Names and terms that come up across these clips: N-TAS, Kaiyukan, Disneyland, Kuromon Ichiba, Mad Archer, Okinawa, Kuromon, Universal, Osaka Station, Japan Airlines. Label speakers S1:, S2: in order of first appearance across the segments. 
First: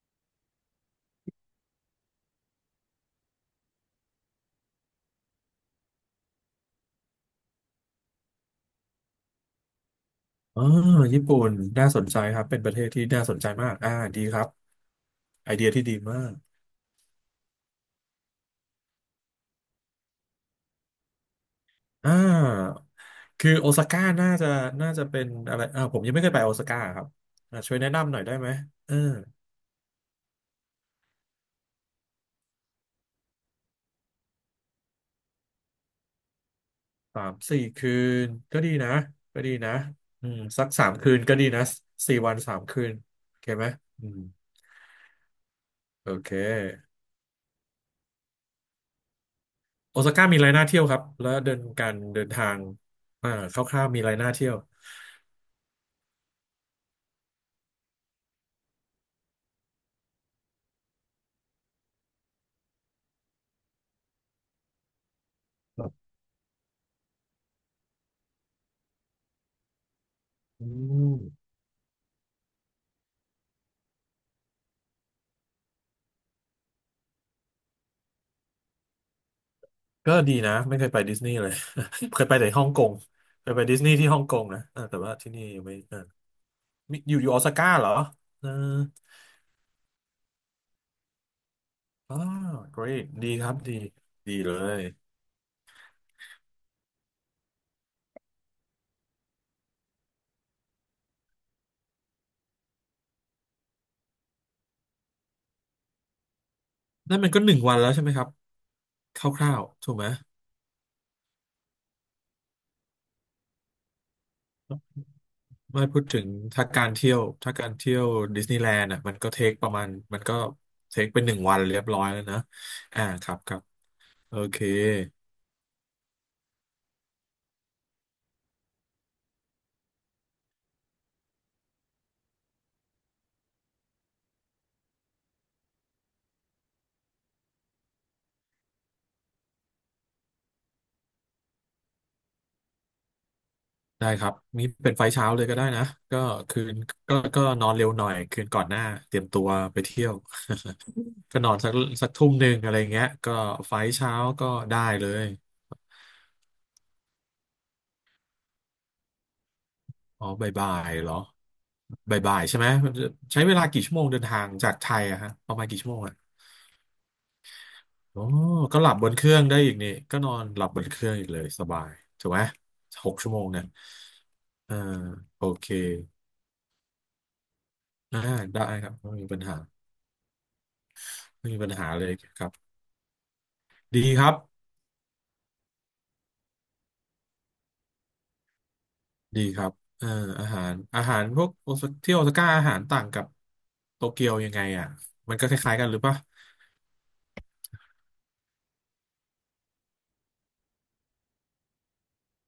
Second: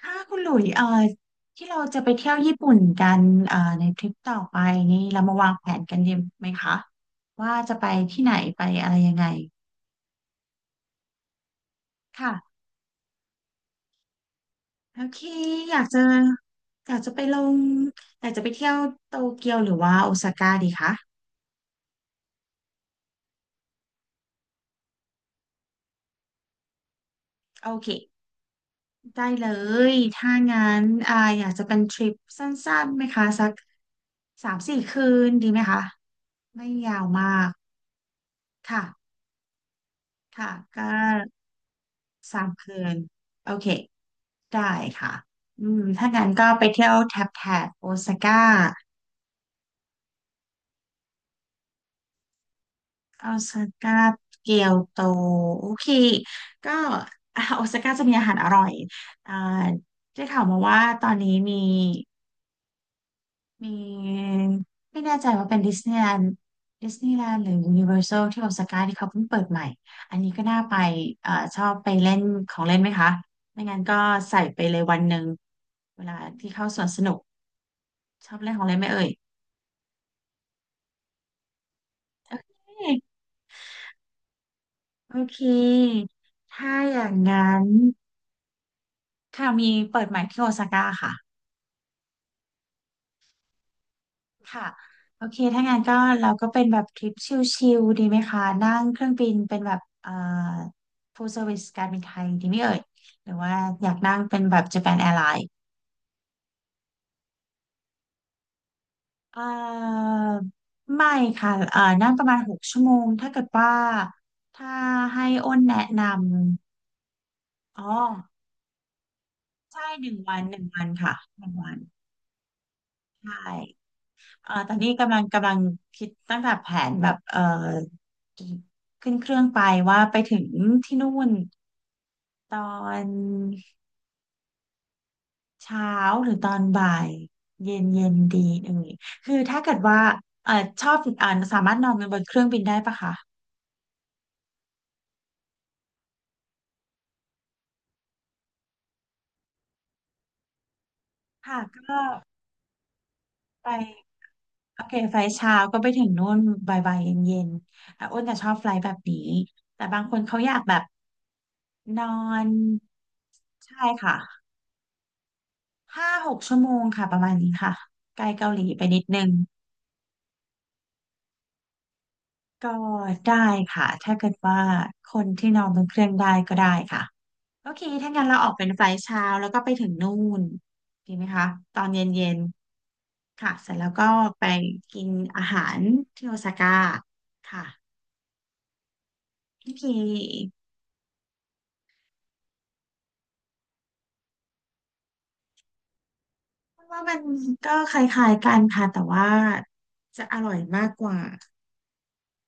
S1: ค่ะคุณหลุยที่เราจะไปเที่ยวญี่ปุ่นกันในทริปต่อไปนี่เรามาวางแผนกันดีไหมคะว่าจะไปที่ไหนไปอะไรยังไง
S2: อ๋อญี่ปุ่นน่าสนใจครับ
S1: ค่ะ
S2: เป็นประเทศที่น่าสนใจมากดีครับ
S1: โอเค
S2: ไอเดีย
S1: อยา
S2: ที่
S1: ก
S2: ดี
S1: จะ
S2: มาก
S1: อยากจะไปลงอยากจะไปเที่ยวโตเกียวหรือว่าโอซาก้าดีคะ
S2: อ่าคือโอซาก้าน่าจะเป็นอะไรผมยังไม่เคยไปโอซาก้าครับอ่า
S1: โอ
S2: ช่วย
S1: เค
S2: แนะนำหน่อยได้ไหมเออ
S1: ได้เลยถ้างั้นอยากจะเป็นทริปสั้นๆไหมคะสัก3-4 คืนดีไหมคะไม่ยาว
S2: สา
S1: มา
S2: ม
S1: ก
S2: สี่คืนก็ดี
S1: ค่ะ
S2: นะก็ดีนะอืม
S1: ค่ะ
S2: สัก
S1: ก็
S2: สามคืนก็ดีนะสี่วัน
S1: สาม
S2: สาม
S1: คื
S2: คืน
S1: น
S2: โอเค
S1: โอ
S2: ไหม
S1: เค
S2: อืม
S1: ได้ค่ะถ้า
S2: โอ
S1: งั้
S2: เค
S1: นก็ไปเที่ยวแถบแถบโอซาก้า
S2: โอซาก้ามีอะไรน่าเที่ยวครับแล้วเดินการเดินทาง
S1: โอ
S2: อ่าค
S1: ซา
S2: ร่าวๆ
S1: ก้า
S2: มีอะไรน่าเที่ย
S1: เกี
S2: ว
S1: ยวโตโอเคก็ โอซาก้าจะมีอาหารอร่อยอ่าได้ข่าวมาว่าตอนนี้มีไม่แน่ใจว่าเป็นดิสนีย์แลนด์หรือยูนิเวอร์แซลที่โอซาก้าที่เขาเพิ่งเปิดใหม่อันนี้ก็น่า
S2: อื
S1: ไป
S2: ม
S1: ชอบไปเล่นของเล่นไหมคะไม่งั้นก็ใส่ไปเลยวันหนึ่งเวลาที่เข้าสวนสนุก ชอบแรกของอะไรไหมเอ่ย
S2: ก็ดีนะไม่เคยไปดิสนีย์เลย เคย
S1: โอ
S2: ไปแต่ฮ่องก
S1: เค
S2: งเคยไปดิสนีย์ที่ฮ่องกงนะเออแต่ว่า
S1: โอ
S2: ที่
S1: เค
S2: นี่ยังไม่เออ
S1: ถ้าอ
S2: มี
S1: ย่า
S2: อ
S1: ง
S2: ยู่อยู่ออส
S1: งั้
S2: กา
S1: น
S2: ร์เหรอเออ
S1: ค่ะมีเปิดใหม่ที่โอซาก้าค่ะ
S2: อ๋อ great ดีครับดีดีเล
S1: ค่ะ
S2: ย
S1: โอเคถ้างั้นก็เราก็เป็นแบบทริปชิลๆดีไหมคะนั่งเครื่องบินเป็นแบบfull service การบินไทยดีไหมเอ่ยหรือว่าอยากนั่งเป็นแบบ Japan Airlines
S2: นั่นมันก็หนึ่งวันแล้วใช่ไหมครับค
S1: เอ่
S2: ร่าวๆถูกไหม
S1: อไม่ค่ะนั่งประมาณหกชั่วโมงถ้าเกิดว่าถ้าให้อ้นแนะ
S2: ไม่พู
S1: น
S2: ดถึงถ้าการ
S1: ำอ๋อ
S2: เที่ยวดิสนีย์แลนด์อ่ะมันก็เทคประมา
S1: ใช่
S2: ณ
S1: หนึ่ง
S2: มันก็
S1: วันหนึ่งวัน
S2: เทค
S1: ค่ะ
S2: เป็นหนึ่ง
S1: หนึ่ง
S2: วัน
S1: วั
S2: เรี
S1: น
S2: ยบร้อยแล้วนะอ่าครั
S1: ใช่
S2: บครับโอเค
S1: ตอนนี้กำลังคิดตั้งแต่แผนแบบขึ้นเครื่องไปว่าไปถึงที่นู่นตอนเช้าหรือตอนบ่ายเย็นเย็นดีเอ่ยคือถ้าเกิดว่าเอ่อชอบสามารถนอนบนเครื่องบินได้ปะคะ
S2: ได้ครับนี่เป็นไฟล์เช้าเลยก็ได้นะก็คืนก็นอนเร็วหน่อยคืนก่อนหน้าเตรียมตัวไปเที่ยวก็นอน
S1: ค่ะก็
S2: สักทุ่มหนึ่งอะไรเงี้ยก็ไฟล์
S1: ไป
S2: เช้าก็
S1: โอ
S2: ได้
S1: เค
S2: เล
S1: ไฟ
S2: ย
S1: ล์เช้าก็ไปถึงนู่นบ่ายๆเย็นเย็นอ่ะอ้นจะชอบไฟล์แบบนี้แต่บางคน
S2: อ๋อ
S1: เขาอ
S2: บ่าย
S1: ยาก
S2: บ่า
S1: แบบ
S2: ยเหรอ
S1: นอ
S2: บ่ายบ่าย
S1: น
S2: ใช่ไหมใช้เวลากี่
S1: ใช่
S2: ชั่วโมง
S1: ค่ะ
S2: เดินทางจากไทยอะฮะประมาณกี่ชั่วโมง
S1: ห้า
S2: อะ
S1: หกชั่วโมงค่ะประมาณนี้ค่ะ
S2: อ๋
S1: ไก
S2: อ
S1: ลเกาหลี
S2: ก็
S1: ไป
S2: หลับ
S1: นิด
S2: บนเค
S1: นึง
S2: รื่องได้อีกนี่ก็นอนหลับบนเครื่องอีกเลยสบายถูกไหม
S1: ก็
S2: หกชั่ว
S1: ได้
S2: โมงเนี่ย
S1: ค่ะถ้าเกิดว่า
S2: อ่า
S1: คน
S2: โอ
S1: ที่นอ
S2: เค
S1: นบนเครื่องได้ก็ได้ค่ะโอเคถ้า
S2: อ่า
S1: งั้นเราออก
S2: ได้
S1: เป็นไฟ
S2: ครับ
S1: ล์
S2: ไม่
S1: เช้า
S2: มีปัญ
S1: แล้ว
S2: หา
S1: ก็ไปถึงนู่นดีไหมคะ
S2: ไม่มีปัญ
S1: ตอ
S2: หา
S1: นเ
S2: เลย
S1: ย็น
S2: ครับ
S1: ๆค่ะเสร็จแล้ว
S2: ดี
S1: ก็
S2: ครับ
S1: ไปกินอาหารที่โอซาก้าค่ะ
S2: ดีครั
S1: โอ
S2: บ
S1: เค
S2: เอออาหารพวกโอซาที่โอซาก้าอาหารต่างกับโตเกียวยังไงอ่ะ มันก็คล้ายๆกันหรือปะ
S1: ว่ามันก็คล้ายๆกันค่ะแต่ว่าจะอร่อยมากกว่า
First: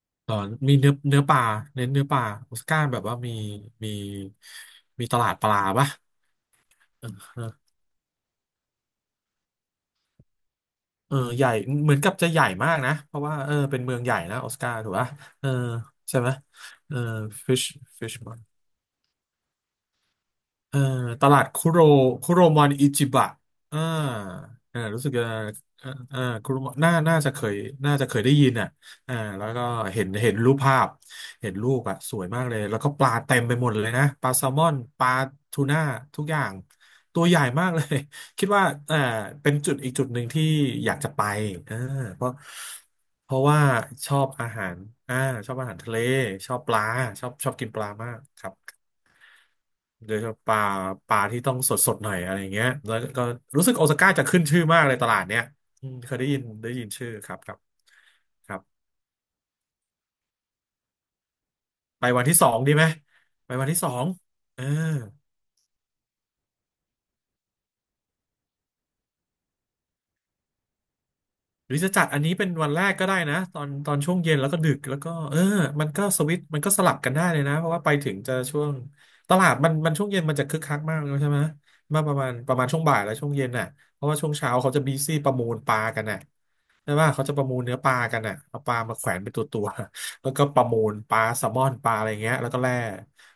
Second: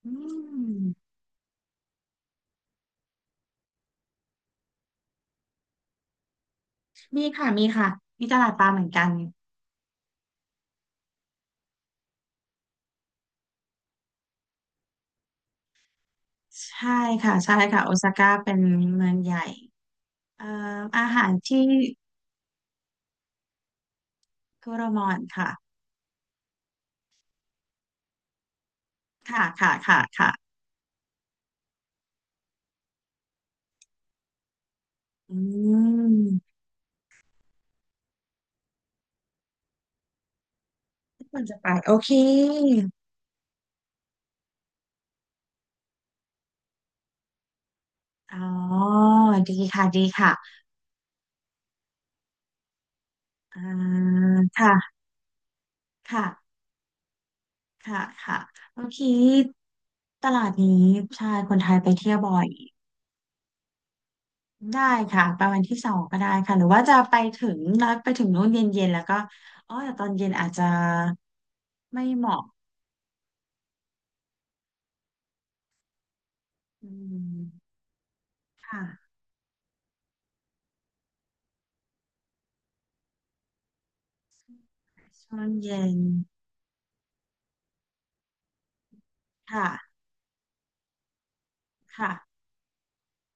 S1: อื
S2: เออมี
S1: ม
S2: เนื้อเนื้อปลาเน้นเนื้อปลาโอซาก้าแบบว่ามีมีตลาดปลาปะเออ
S1: มี
S2: เออ
S1: ค่ะมีค่ะมีตลาดปลาเหมือนกัน
S2: เออใหญ่เหมือนกับจะใหญ่มากนะ เพราะว่าเออเป็นเมืองใหญ่นะโอซาก้าถูกปะเออใช่ไหม
S1: ใช่
S2: เออ
S1: ค่ะใช่
S2: fish
S1: ค่ะโอซา
S2: fish
S1: ก้าเป็นเมืองใหญ่เอ่อ
S2: เอ่อ
S1: อาหา
S2: ต
S1: ร
S2: ลาด
S1: ที่
S2: คุโรมอนอิจิบะอ่า
S1: คุ
S2: อ่า
S1: โรม
S2: รู้สึ
S1: อ
S2: ก
S1: น
S2: จะ
S1: ค่ะ
S2: เอ่อเอ่าคุโรมอนน่าจะเคยได้ยินอ่ะอ่า
S1: ค่ะ
S2: แล้วก็
S1: ค่ะค่ะ
S2: เห็
S1: ค่ะ
S2: นรูปภาพเห็นรูปอ่ะสวยมากเลย แล้วก็ปลาเต็มไปหมดเลยนะ ปลาแซลมอน ปลา
S1: อื
S2: ทูน่า ทุกอย่าง
S1: ม
S2: ตัวใหญ่มากเลย คิดว่าเป็นจุดอีกจุดหนึ่งที่อยากจะไป
S1: ที่ควรจะไป
S2: เออ
S1: โอเค
S2: เพราะเพราะว่าชอบอาหารอ่าชอบอาหารทะเล ชอบปลาชอบกินปลามาก
S1: อ๋
S2: ครับ
S1: อดีค่ะดี
S2: โดยเฉ
S1: ค่ะ
S2: พาะปลาที่ต้องสดสดหน่อยอะไรเงี้ยแล้วก็
S1: อ่า
S2: รู้สึกโอซาก้าจะขึ้นชื่อมากเล
S1: ค่ะ
S2: ยตลาดเนี้ยอืมเคย
S1: ค่ะ
S2: ได้ยินได้ยินชื่อครับครับ
S1: ค่ะค่ะ
S2: ครับ
S1: โอเคตลาดนี้ใช่คนไทยไป
S2: ไป
S1: เที่ยว
S2: วัน
S1: บ่
S2: ที่
S1: อ
S2: ส
S1: ย
S2: องดีไหมไปวันที่สองเออ
S1: ได้ค่ะไปวันที่สองก็ได้ค่ะหรือว่าจะไปถึงนัดไปถึงนู้นเย็นๆแล้วก็อ๋อแต่ตอนเย็นอาจจะ
S2: หรือจะจั
S1: ไม่
S2: ดอัน
S1: เห
S2: นี้
S1: มาะ
S2: เป็นวันแรกก็ได้นะตอนช่วงเย็นแล้วก็ดึกแล้วก็เออมันก็สวิตช์มันก็ส
S1: อื
S2: ลับกันได้เลยนะเพราะ
S1: ม
S2: ว่าไปถึงจะช่วง
S1: ค่ะ
S2: ตลาดมันช่วงเย็นมันจะคึกคักมากเลยใช่ไหมมาประมาณช่วงบ่ายแล้วช่วงเย็นน่ะเพราะว่าช่วงเช้าเขาจะบีซี่ประ
S1: ช่ว
S2: มู
S1: ง
S2: ลปลา
S1: เย็น
S2: กันน่ะใช่ปะเขาจะประมูลเนื้อปลากันน่ะเอาปลามาแขวนเป็นตัวตัว
S1: ค่ะ
S2: แล้วก็ประมูลปลาแซลมอนปลาอะไร
S1: ค่ะ
S2: เงี้ยแล้วก็แล่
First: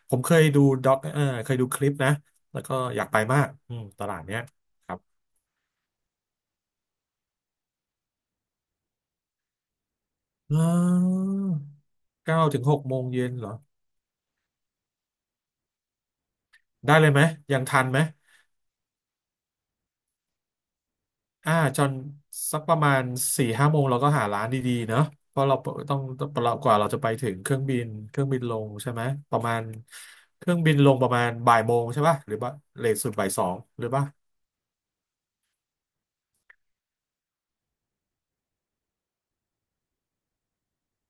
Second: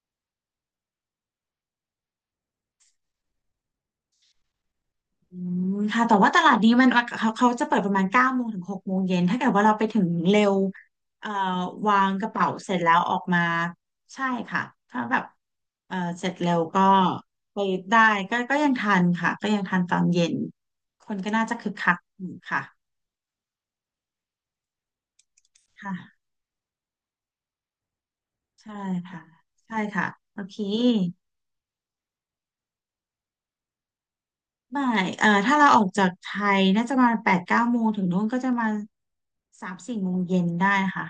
S2: ผมเคยดูด็อกเออเคยดูคลิปนะแล้วก็อยากไปมากอืมตลาดเนี้ยครับ
S1: อืมค่ะแต่ว่าตลาดนี้มันเขาจะเปิดประมาณ9 โมงถึง 6 โมงเย็นถ้าเกิดว่าเราไปถึงเร็ว
S2: อ๋
S1: เอ่อ
S2: อ
S1: วางกระ
S2: เก้า
S1: เป๋า
S2: ถึง
S1: เส
S2: ห
S1: ร็จ
S2: ก
S1: แล้
S2: โม
S1: ว
S2: ง
S1: ออก
S2: เย็น
S1: มา
S2: เหรอ
S1: ใช่ค่ะถ้าแบบเสร็จเร็วก็
S2: ได้เลยไหม
S1: ไป
S2: ยังทันไห
S1: ได้
S2: ม
S1: ก็ยังทันค่ะก็ยังทันตอนเย็นคนก็น่า
S2: อ่า
S1: จะคึก
S2: จ
S1: คั
S2: น
S1: กอยู่
S2: สักประ
S1: ค่ะ
S2: มาณสี่ห้าโมงเราก็หาร้านดีๆเนอะเพราะเราต้อง
S1: ค่ะ
S2: เรากว่าเราจะไปถึงเครื่องบินเครื่องบินลง
S1: ใช่
S2: ใช่ไหม
S1: ค่ะ
S2: ประมาณ
S1: ใช่ค่ะโอ
S2: เครื่
S1: เค
S2: องบินลงประมาณบ่ายโมงใช่ป่ะหรือว่าเลทสุดบ่ายสองหรือป่ะ
S1: ไม่ถ้าเราออกจากไทยน่าจะมา8-9 โมงถึงนู้นก็จะมา3-4 โมงเย็นได้ค่ะ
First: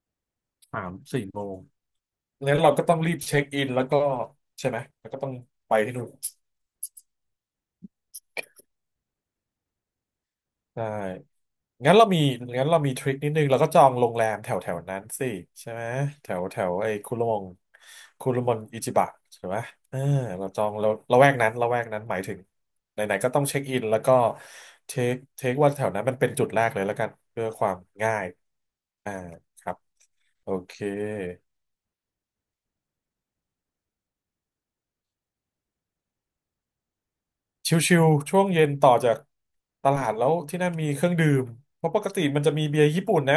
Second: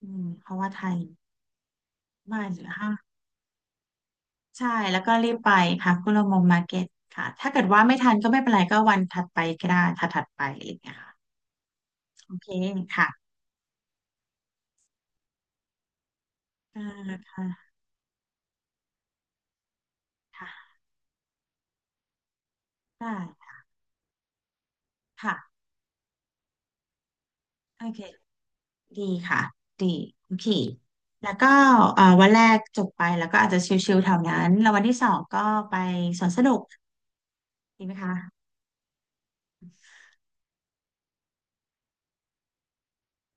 S1: อืมเพราะว่าไท
S2: สาม
S1: ย
S2: สี่โมง
S1: ไม่า
S2: งั้
S1: ห
S2: น
S1: รือ
S2: เราก็
S1: ห้า
S2: ต้องรีบเช็คอินแล้วก็
S1: ใช่
S2: ใช่ไหม
S1: แล้ว
S2: แล้
S1: ก็
S2: วก็ต้
S1: รี
S2: อง
S1: บไป
S2: ไป
S1: ค่ะ
S2: ที่นู่
S1: คุ
S2: น
S1: โรมงมาร์เก็ตค่ะถ้าเกิดว่าไม่ทันก็ไม่เป็นไรก็วันถัดไปก็ได้ถัดถัดไปอะไรอย่าง
S2: ใช่
S1: เงี้ยค่ะ
S2: งั้นเรามี
S1: โอเค
S2: งั้นเรามีท
S1: ค่ะ
S2: ริคนิดนึงเราก็จองโรงแรมแถวแถวนั้นสิใช่ไหมแถวแถว
S1: อ่า
S2: ไอ้
S1: ค่ะ
S2: คุรุมนอิจิบะใช่ไหมเออ
S1: ค่ะ
S2: เราละแวกนั้นละแวกนั้นหมายถึง ไห
S1: ได้
S2: นๆ ก็ต้องเช็คอิน แล้วก็เท
S1: ค่ะ
S2: คว่าแถวนั้นมันเป็นจุดแรกเลยแล้วกัน เพื่อความ
S1: โอเค
S2: ง่าย
S1: ดี
S2: อ่า
S1: ค่ะ
S2: ครับ
S1: ดีโอเค
S2: โอเค
S1: แล้วก็วันแรกจบไปแล้วก็อาจจะชิลๆแถวนั้นแล้ววันที่สองก็ไปสวนสนุก
S2: ช
S1: ดีไหม
S2: ิวๆช่ว
S1: คะ
S2: งเย็นต่อจากตลาดแล้วที่นั่นมีเครื่องดื่ม เพราะปกติมันจะมีเบียร์ญี่ปุ่นนะ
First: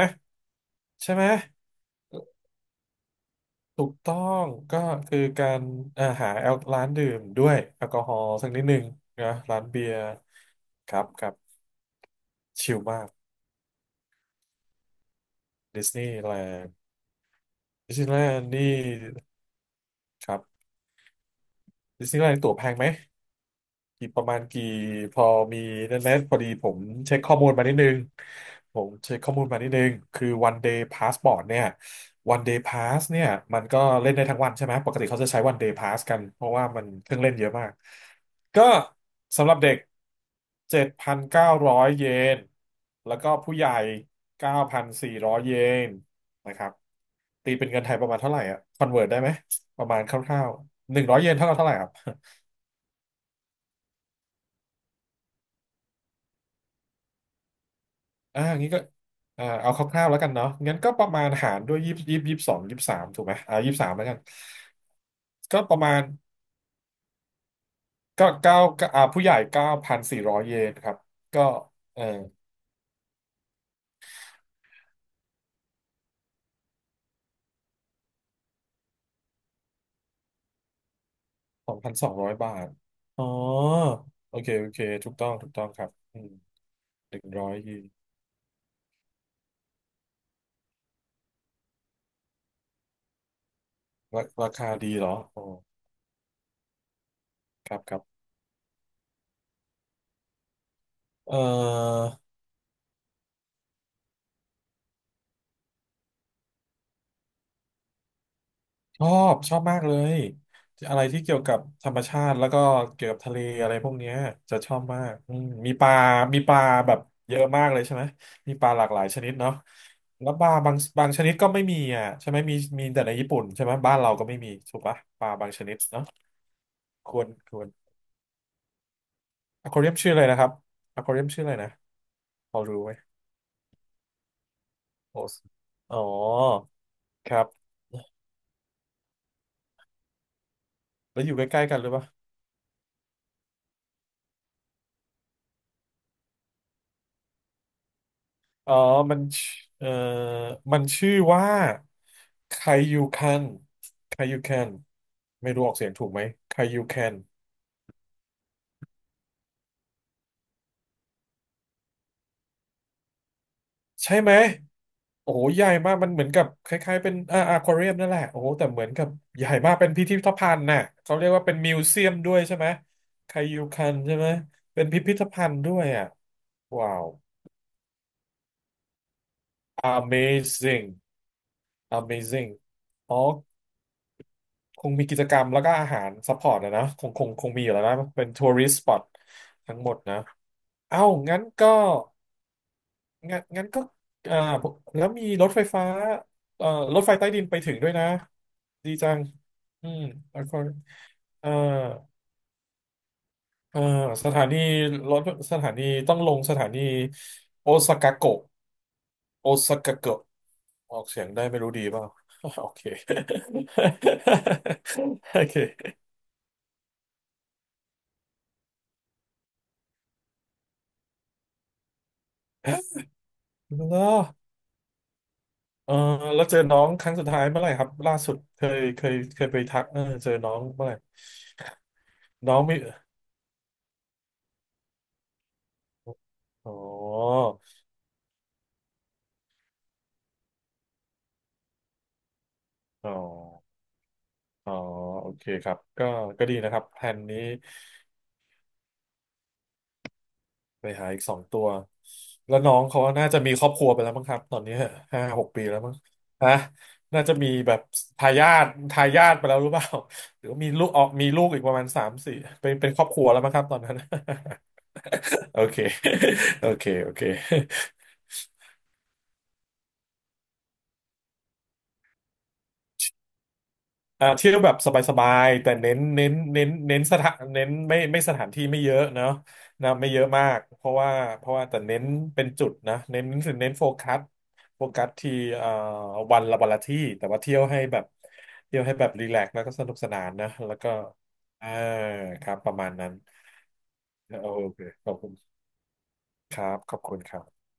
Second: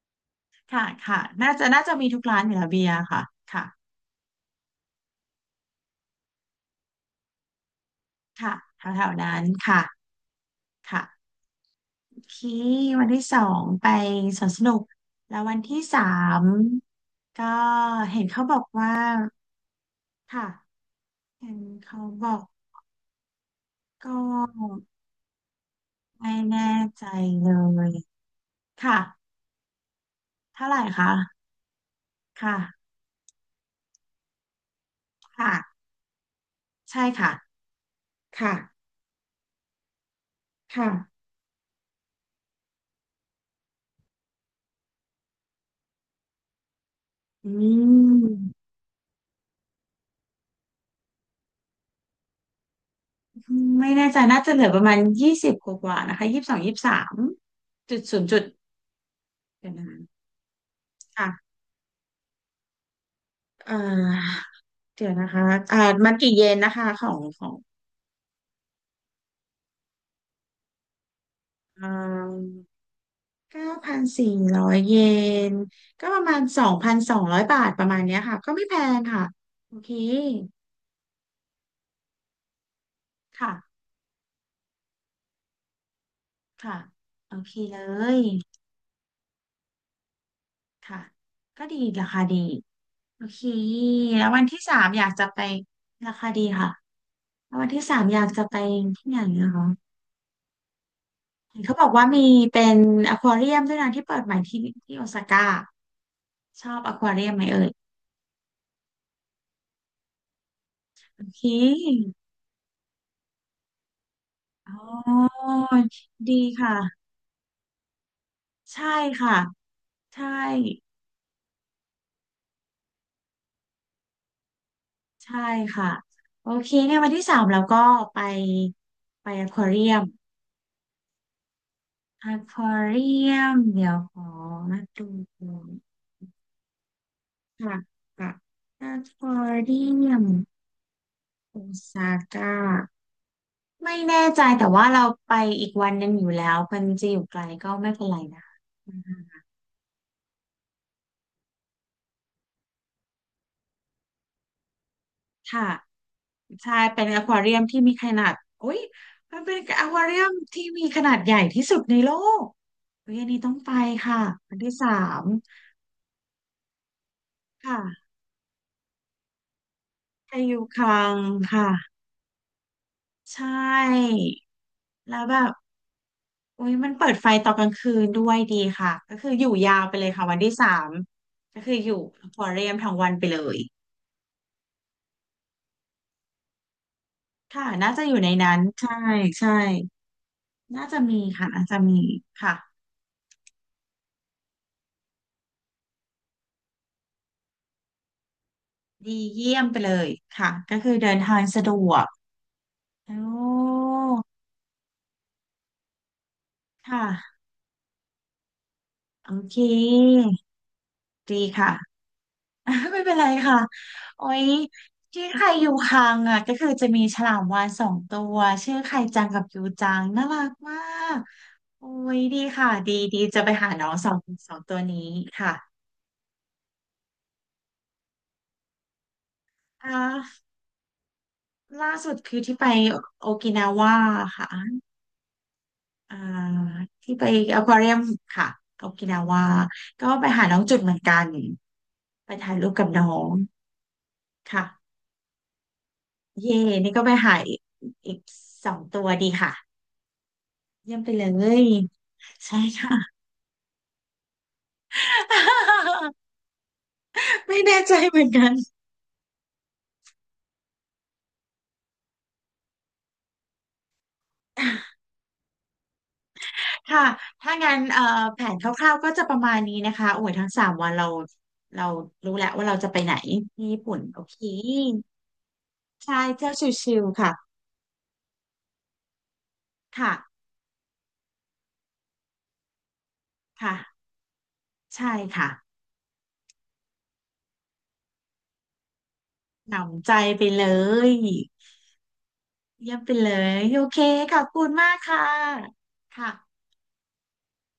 S1: ค่ะ
S2: ใช่
S1: ค่ะ
S2: ไหม
S1: น่าจะมีทุกร้านอยู่แล้วเบียร์ค่ะ ค่ะ
S2: ถูกต้องก็คือการอ่าหาแอลร้านดื่มด้วยแอลกอฮอล์สัก
S1: ค่ะ
S2: นิดหนึ่ง
S1: แถวๆ
S2: นะ
S1: นั้น
S2: ร้าน
S1: ค่ะ
S2: เบียร์ครับค
S1: ค่ะ
S2: รับ
S1: โอเค
S2: ชิลมา
S1: วัน
S2: ก
S1: ที่สองไปสวนสนุก แล้ววันที่
S2: ดิส
S1: สา
S2: นีย์แล
S1: ม
S2: นด์
S1: ก็เห็นเขาบอ
S2: นี่
S1: กว่า
S2: ครั
S1: ค่ะ
S2: บ
S1: เห็นเขา
S2: ดิสนีย์
S1: บ
S2: แล
S1: อ
S2: น
S1: ก
S2: ด์ตั๋วแพงไหม กี่
S1: ก็
S2: ประมาณกี่พอมีนั่นแหละพ
S1: ไม่
S2: อดีผ
S1: แน่
S2: ม
S1: ใจ
S2: เช็คข้อมู
S1: เล
S2: ลมานิดนึ
S1: ย
S2: งผม
S1: ค่ะ
S2: เช็คข้อมูลมานิดนึงคือ one
S1: เท่าไห
S2: day
S1: ร่คะ
S2: passport เนี่ย one day
S1: ค่ะ
S2: pass เนี่ยมันก็เล่นได้ทั้งวันใช่ไหมปกติเขาจะใช้
S1: ค่ะ
S2: one day pass กันเพราะว่ามัน
S1: ใช่
S2: เครื่อง
S1: ค่ะ
S2: เล่นเยอะมาก
S1: ค่ะ
S2: ก็สำหรับเด็ก
S1: ค่ะ
S2: 7,900เก้าร้อยเยนแล้วก็ผู้ใหญ่9,400เยนนะครับ
S1: อื
S2: ตีเป็นเงินไทยประมาณเท่าไหร่อ่ะ
S1: ม
S2: คอนเวิร์ได้ไหมประมาณคร่าวๆหนึ่งร้อยเยนเท่ากับเท่าไหร่ครับ
S1: ไม่แน่ใจน่าจะเหลือประมาณยี่สิบกว่าๆนะคะ2223จุดศูนย์จุ
S2: อ่า
S1: ด
S2: งี้ก็อ่า
S1: เดี๋
S2: เอา
S1: ยว
S2: ค
S1: นะค
S2: ร่าวๆแล้วกันเนาะงั้นก็ประมา
S1: ่ะ
S2: ณหารด้วยยี่สิบยี่สบสองยี่สบสามถูกไหมอ่ายี่
S1: เอ่
S2: สบสามแล้วกัน
S1: อเดี๋ยวนะคะ
S2: ก็ป
S1: อ่า
S2: ระมาณ
S1: มันกี่เยนนะคะของ
S2: ก็เก้าผู้ใหญ่เก้าพันสี่ร้อยเยนครับก็
S1: เอ่
S2: เออ
S1: อ9,400 เยนก็ประมาณ2,200 บาทประมาณเนี้ยค่ะก็ไม่แพงค่ะโอเค
S2: สองพันสองร้อยบาทอ๋อ
S1: ค่ะ
S2: โอเคโอเคถูกต้องถูกต้องครับอืม
S1: ค่ะ
S2: หนึ่ง
S1: โอ
S2: ร้อ
S1: เค
S2: ยเย
S1: เล
S2: น
S1: ยค่ะก็ดีราคาดีโอเคแล้ววัน
S2: รา
S1: ที่
S2: คา
S1: สาม
S2: ดี
S1: อ
S2: เห
S1: ยา
S2: ร
S1: ก
S2: อ
S1: จะไป
S2: อ๋อ
S1: ราคาดีค่ะแล้ววั
S2: ค
S1: น
S2: รั
S1: ที่
S2: บค
S1: สา
S2: รั
S1: มอ
S2: บ
S1: ยากจะไปที่ไหนนะคะ
S2: เอ่
S1: เห็นเขาบอก
S2: อ
S1: ว่ามีเป็นอควาเรียมด้วยนะที่เปิดใหม่ที่โอซาก้าชอบอควาเรียมไหมเอ่ย
S2: ชอบชอบมากเลยอะไรที่
S1: โอ
S2: เกี่ย
S1: เค
S2: วกับธรรมชาติแล้วก็เกี่ยวกับทะเลอะไรพวกเนี้ยจะช
S1: อ๋
S2: อบมากอื
S1: อ
S2: มมีปลามี
S1: ดี
S2: ปลา
S1: ค่ะ
S2: แบบเยอะมากเลยใช่ไหมมีปลาห
S1: ใช่
S2: ลากหลายชนิด
S1: ค่ะ
S2: เนาะ
S1: ใช่
S2: แล้วปลาบางชนิดก็ไม่มีอ่ะใช่ไหมมีมีแต่ในญี่ปุ่นใช่ไหมบ้านเราก็ไม่มีถูกปะปลา
S1: ใช่
S2: บางชนิด
S1: ค่ะ
S2: เนาะ
S1: โอเคเนี่ยวัน
S2: คว
S1: ที่
S2: ร
S1: สาม
S2: ค
S1: เรา
S2: วร
S1: ก็ไปไปอควา
S2: อควา
S1: เรี
S2: เรีย
S1: ย
S2: ม
S1: ม
S2: ชื่ออะไรนะครับอควาเรียมชื่ออะไรนะ
S1: อค
S2: พอ
S1: วา
S2: รู้ไหม
S1: เรียมเดี๋ยวขอมาดู
S2: โอสอ๋อครับ
S1: ค่ะค่ะอควาเรียม
S2: แล้วอยู่ใก
S1: โอ
S2: ล้ๆกันหรือเปล่า
S1: ซาก้า ไม่แน่ใจแต่ว่าเราไปอีกวันหนึ่งอยู่แล้วมันจะอยู่ไกลก็ไม่เป็นไรนะ
S2: อ๋อมันชเอ่อมันชื่อว่าไคยูคันไคยูคันไม่รู้
S1: ค่ะ
S2: ออกเสียงถูกไหมไค
S1: ใช่
S2: ยู
S1: เป็
S2: คั
S1: น
S2: น
S1: อควาเรียมที่มีขนาดอุ้ยมันเป็นอควาเรียมที่มีขนาดใหญ่ที่สุดในโลกเฮ้ยอันนี้ต้องไป
S2: ใช่
S1: ค่ะ
S2: ไหม
S1: วันที่สาม
S2: โอ้โหใหญ่มาก มันเหมือนกับคล้ายๆเป็นอควาเรียม
S1: ค่ะ
S2: นั่นแหละ โอ้โหแต่เหมือนกับใหญ่มากเป็นพิพิธ
S1: ไปอ
S2: ภัณ
S1: ยู่
S2: ฑ์
S1: ค
S2: น่ะ
S1: ลั
S2: เขา
S1: ง
S2: เรียกว่าเป็น
S1: ค่ะ
S2: มิวเซียมด้วยใช่ไหมไค
S1: ใช่
S2: ยูคันใช่ไหมเป็นพิพิ
S1: แล้
S2: ธ
S1: วแบ
S2: ภั
S1: บ
S2: ณฑ์ด้วยอ่ะ
S1: อุ้ยมัน
S2: ว้าว
S1: เปิดไฟตอนกลางคืนด้วยดีค่ะก็คืออยู่ยาวไปเลยค่ะวันที่สาม
S2: Amazing
S1: ก็คืออยู่อควา
S2: Amazing
S1: เรียมทั้งวัน
S2: อ๋อ
S1: ไปเลย
S2: คงมีกิจกรรมแล้วก็อาหารซัพพอร์ตนะนะคงมี
S1: ค่ะ
S2: อยู่แล้ว
S1: น่า
S2: นะ
S1: จะอยู่
S2: เป็
S1: ใน
S2: นทัว
S1: นั้น
S2: ริส t s สป
S1: ใช่
S2: อต
S1: ใช่
S2: ทั้งหมดนะ
S1: น่าจะ
S2: เอ้า
S1: มี
S2: งั้น
S1: ค่ะน่า
S2: ก็
S1: จะมีค่ะ
S2: งั้นก็อ่าแล้วมีรถไฟฟ้าเอ่อรถไฟใต้ดินไปถึงด้วยนะดีจั
S1: ดี
S2: ง
S1: เยี่ยมไป
S2: อื
S1: เล
S2: ม
S1: ย
S2: แล้ว
S1: ค่ะ
S2: ก็
S1: ก็คือเดินทาง
S2: เอ่อ
S1: สะดวกโอ้
S2: เอ่อสถานีรถสถานีต้องลงสถานี
S1: ค่ะ
S2: โอซากะโกะ
S1: โอ
S2: โอ
S1: เค
S2: ซากะเกะออกเสียง
S1: ดี
S2: ได้ไม่
S1: ค่ะ
S2: รู้ดีเปล่า โอเค
S1: ไม่เป็นไรค่ะโอ้ย ชื่อใค
S2: โอ
S1: รอยู่
S2: เค
S1: คังอ่ะก็คือจะมีฉลามวาฬสองตัวชื่อไข่จังกับยูจังน่ารักมากโอ้ยดีค่ะดีดีจะไปหาน้อง
S2: แล้
S1: สอ
S2: ว
S1: งสองตัวนี้ค่ะ
S2: เออแล้วเจอน้องครั้งสุดท้ายเมื่อไหร่ครับล่าสุดเคยไปทัก
S1: อ่
S2: เออเจอ
S1: า
S2: น้องเมื่อไหร่
S1: ล่าสุดคือ
S2: น้
S1: ที่
S2: อง
S1: ไป
S2: มี
S1: โอกินาวาค่ะ อ่า
S2: อ๋อ
S1: ที่ไปอควาเรียมค่ะโอกินาวาก็ไปหาน้องจุดเหมือนกันไปถ่ายรูปกับน้อ
S2: อ๋อ
S1: งค่ะ
S2: อ๋อโอเคครับก็ก็ดี
S1: เย่
S2: นะครับ
S1: นี่
S2: แผ
S1: ก็ไป
S2: น
S1: หา
S2: นี้
S1: อีกสองตัวดีค่ะ
S2: ไป
S1: เยี่ยม
S2: หา
S1: ไป
S2: อี
S1: เล
S2: กสองตั
S1: ย
S2: วแล้
S1: ใช่
S2: วน้องเขา
S1: ค่ะ
S2: น่าจะมีครอบครัวไปแล้วมั้งครับตอนนี้ห้าหกปีแล้วมั้ง ฮะน่าจะมี
S1: ไม่
S2: แบ
S1: แน่
S2: บ
S1: ใจเหมือ
S2: ทา
S1: นกั
S2: ยาท
S1: น
S2: ทายาทไปแล้วหรือเปล่า หรือว่ามีลูกออกมีลูกอีกประมาณสามสี่เป็นครอบครัวแล้วมั้งครับตอนนั้น โอเคโอเค
S1: ค่ะ
S2: โอเค
S1: ถ้างั้นแผนคร่าวๆก็จะประมาณนี้นะคะโอ้ยทั้ง3 วันเรารู้แล้วว่าเราจะไปไหนที่ญี่ปุ่นโอ
S2: อ่า
S1: เค
S2: เที่ยวแบบสบายๆแต่เน้น
S1: ใช่
S2: เน้น
S1: เที่ยว
S2: เน้น
S1: ชิ
S2: เน้น
S1: ล
S2: ส
S1: ๆ
S2: ถา
S1: ค่ะ
S2: นเน้นไม่สถานที่ไม่เยอะเนาะนะไม่
S1: ค่ะ
S2: เยอะมากเพราะว่าแต่เน้นเป็นจุดนะเน้นเน้น
S1: ค่ะ
S2: โฟกัสโฟกัส
S1: ใช่
S2: ที่
S1: ค่ะ
S2: เอ่อวันละที่แต่ว่าเที่ยวให้แบบเที่ยวให้แบบรีแลกซ์แล้วก็
S1: ห
S2: สนุก
S1: นำ
S2: ส
S1: ใจ
S2: นาน
S1: ไป
S2: นะ
S1: เล
S2: แล้วก็
S1: ย
S2: เออครับประมาณ
S1: เยี่ยม
S2: นั้
S1: ไป
S2: น
S1: เลยโอเคขอบ
S2: โอ
S1: คุณ
S2: เค
S1: มาก
S2: ขอบ
S1: ค่ะ
S2: คุณค
S1: ค่ะ
S2: รับขอบคุณครับ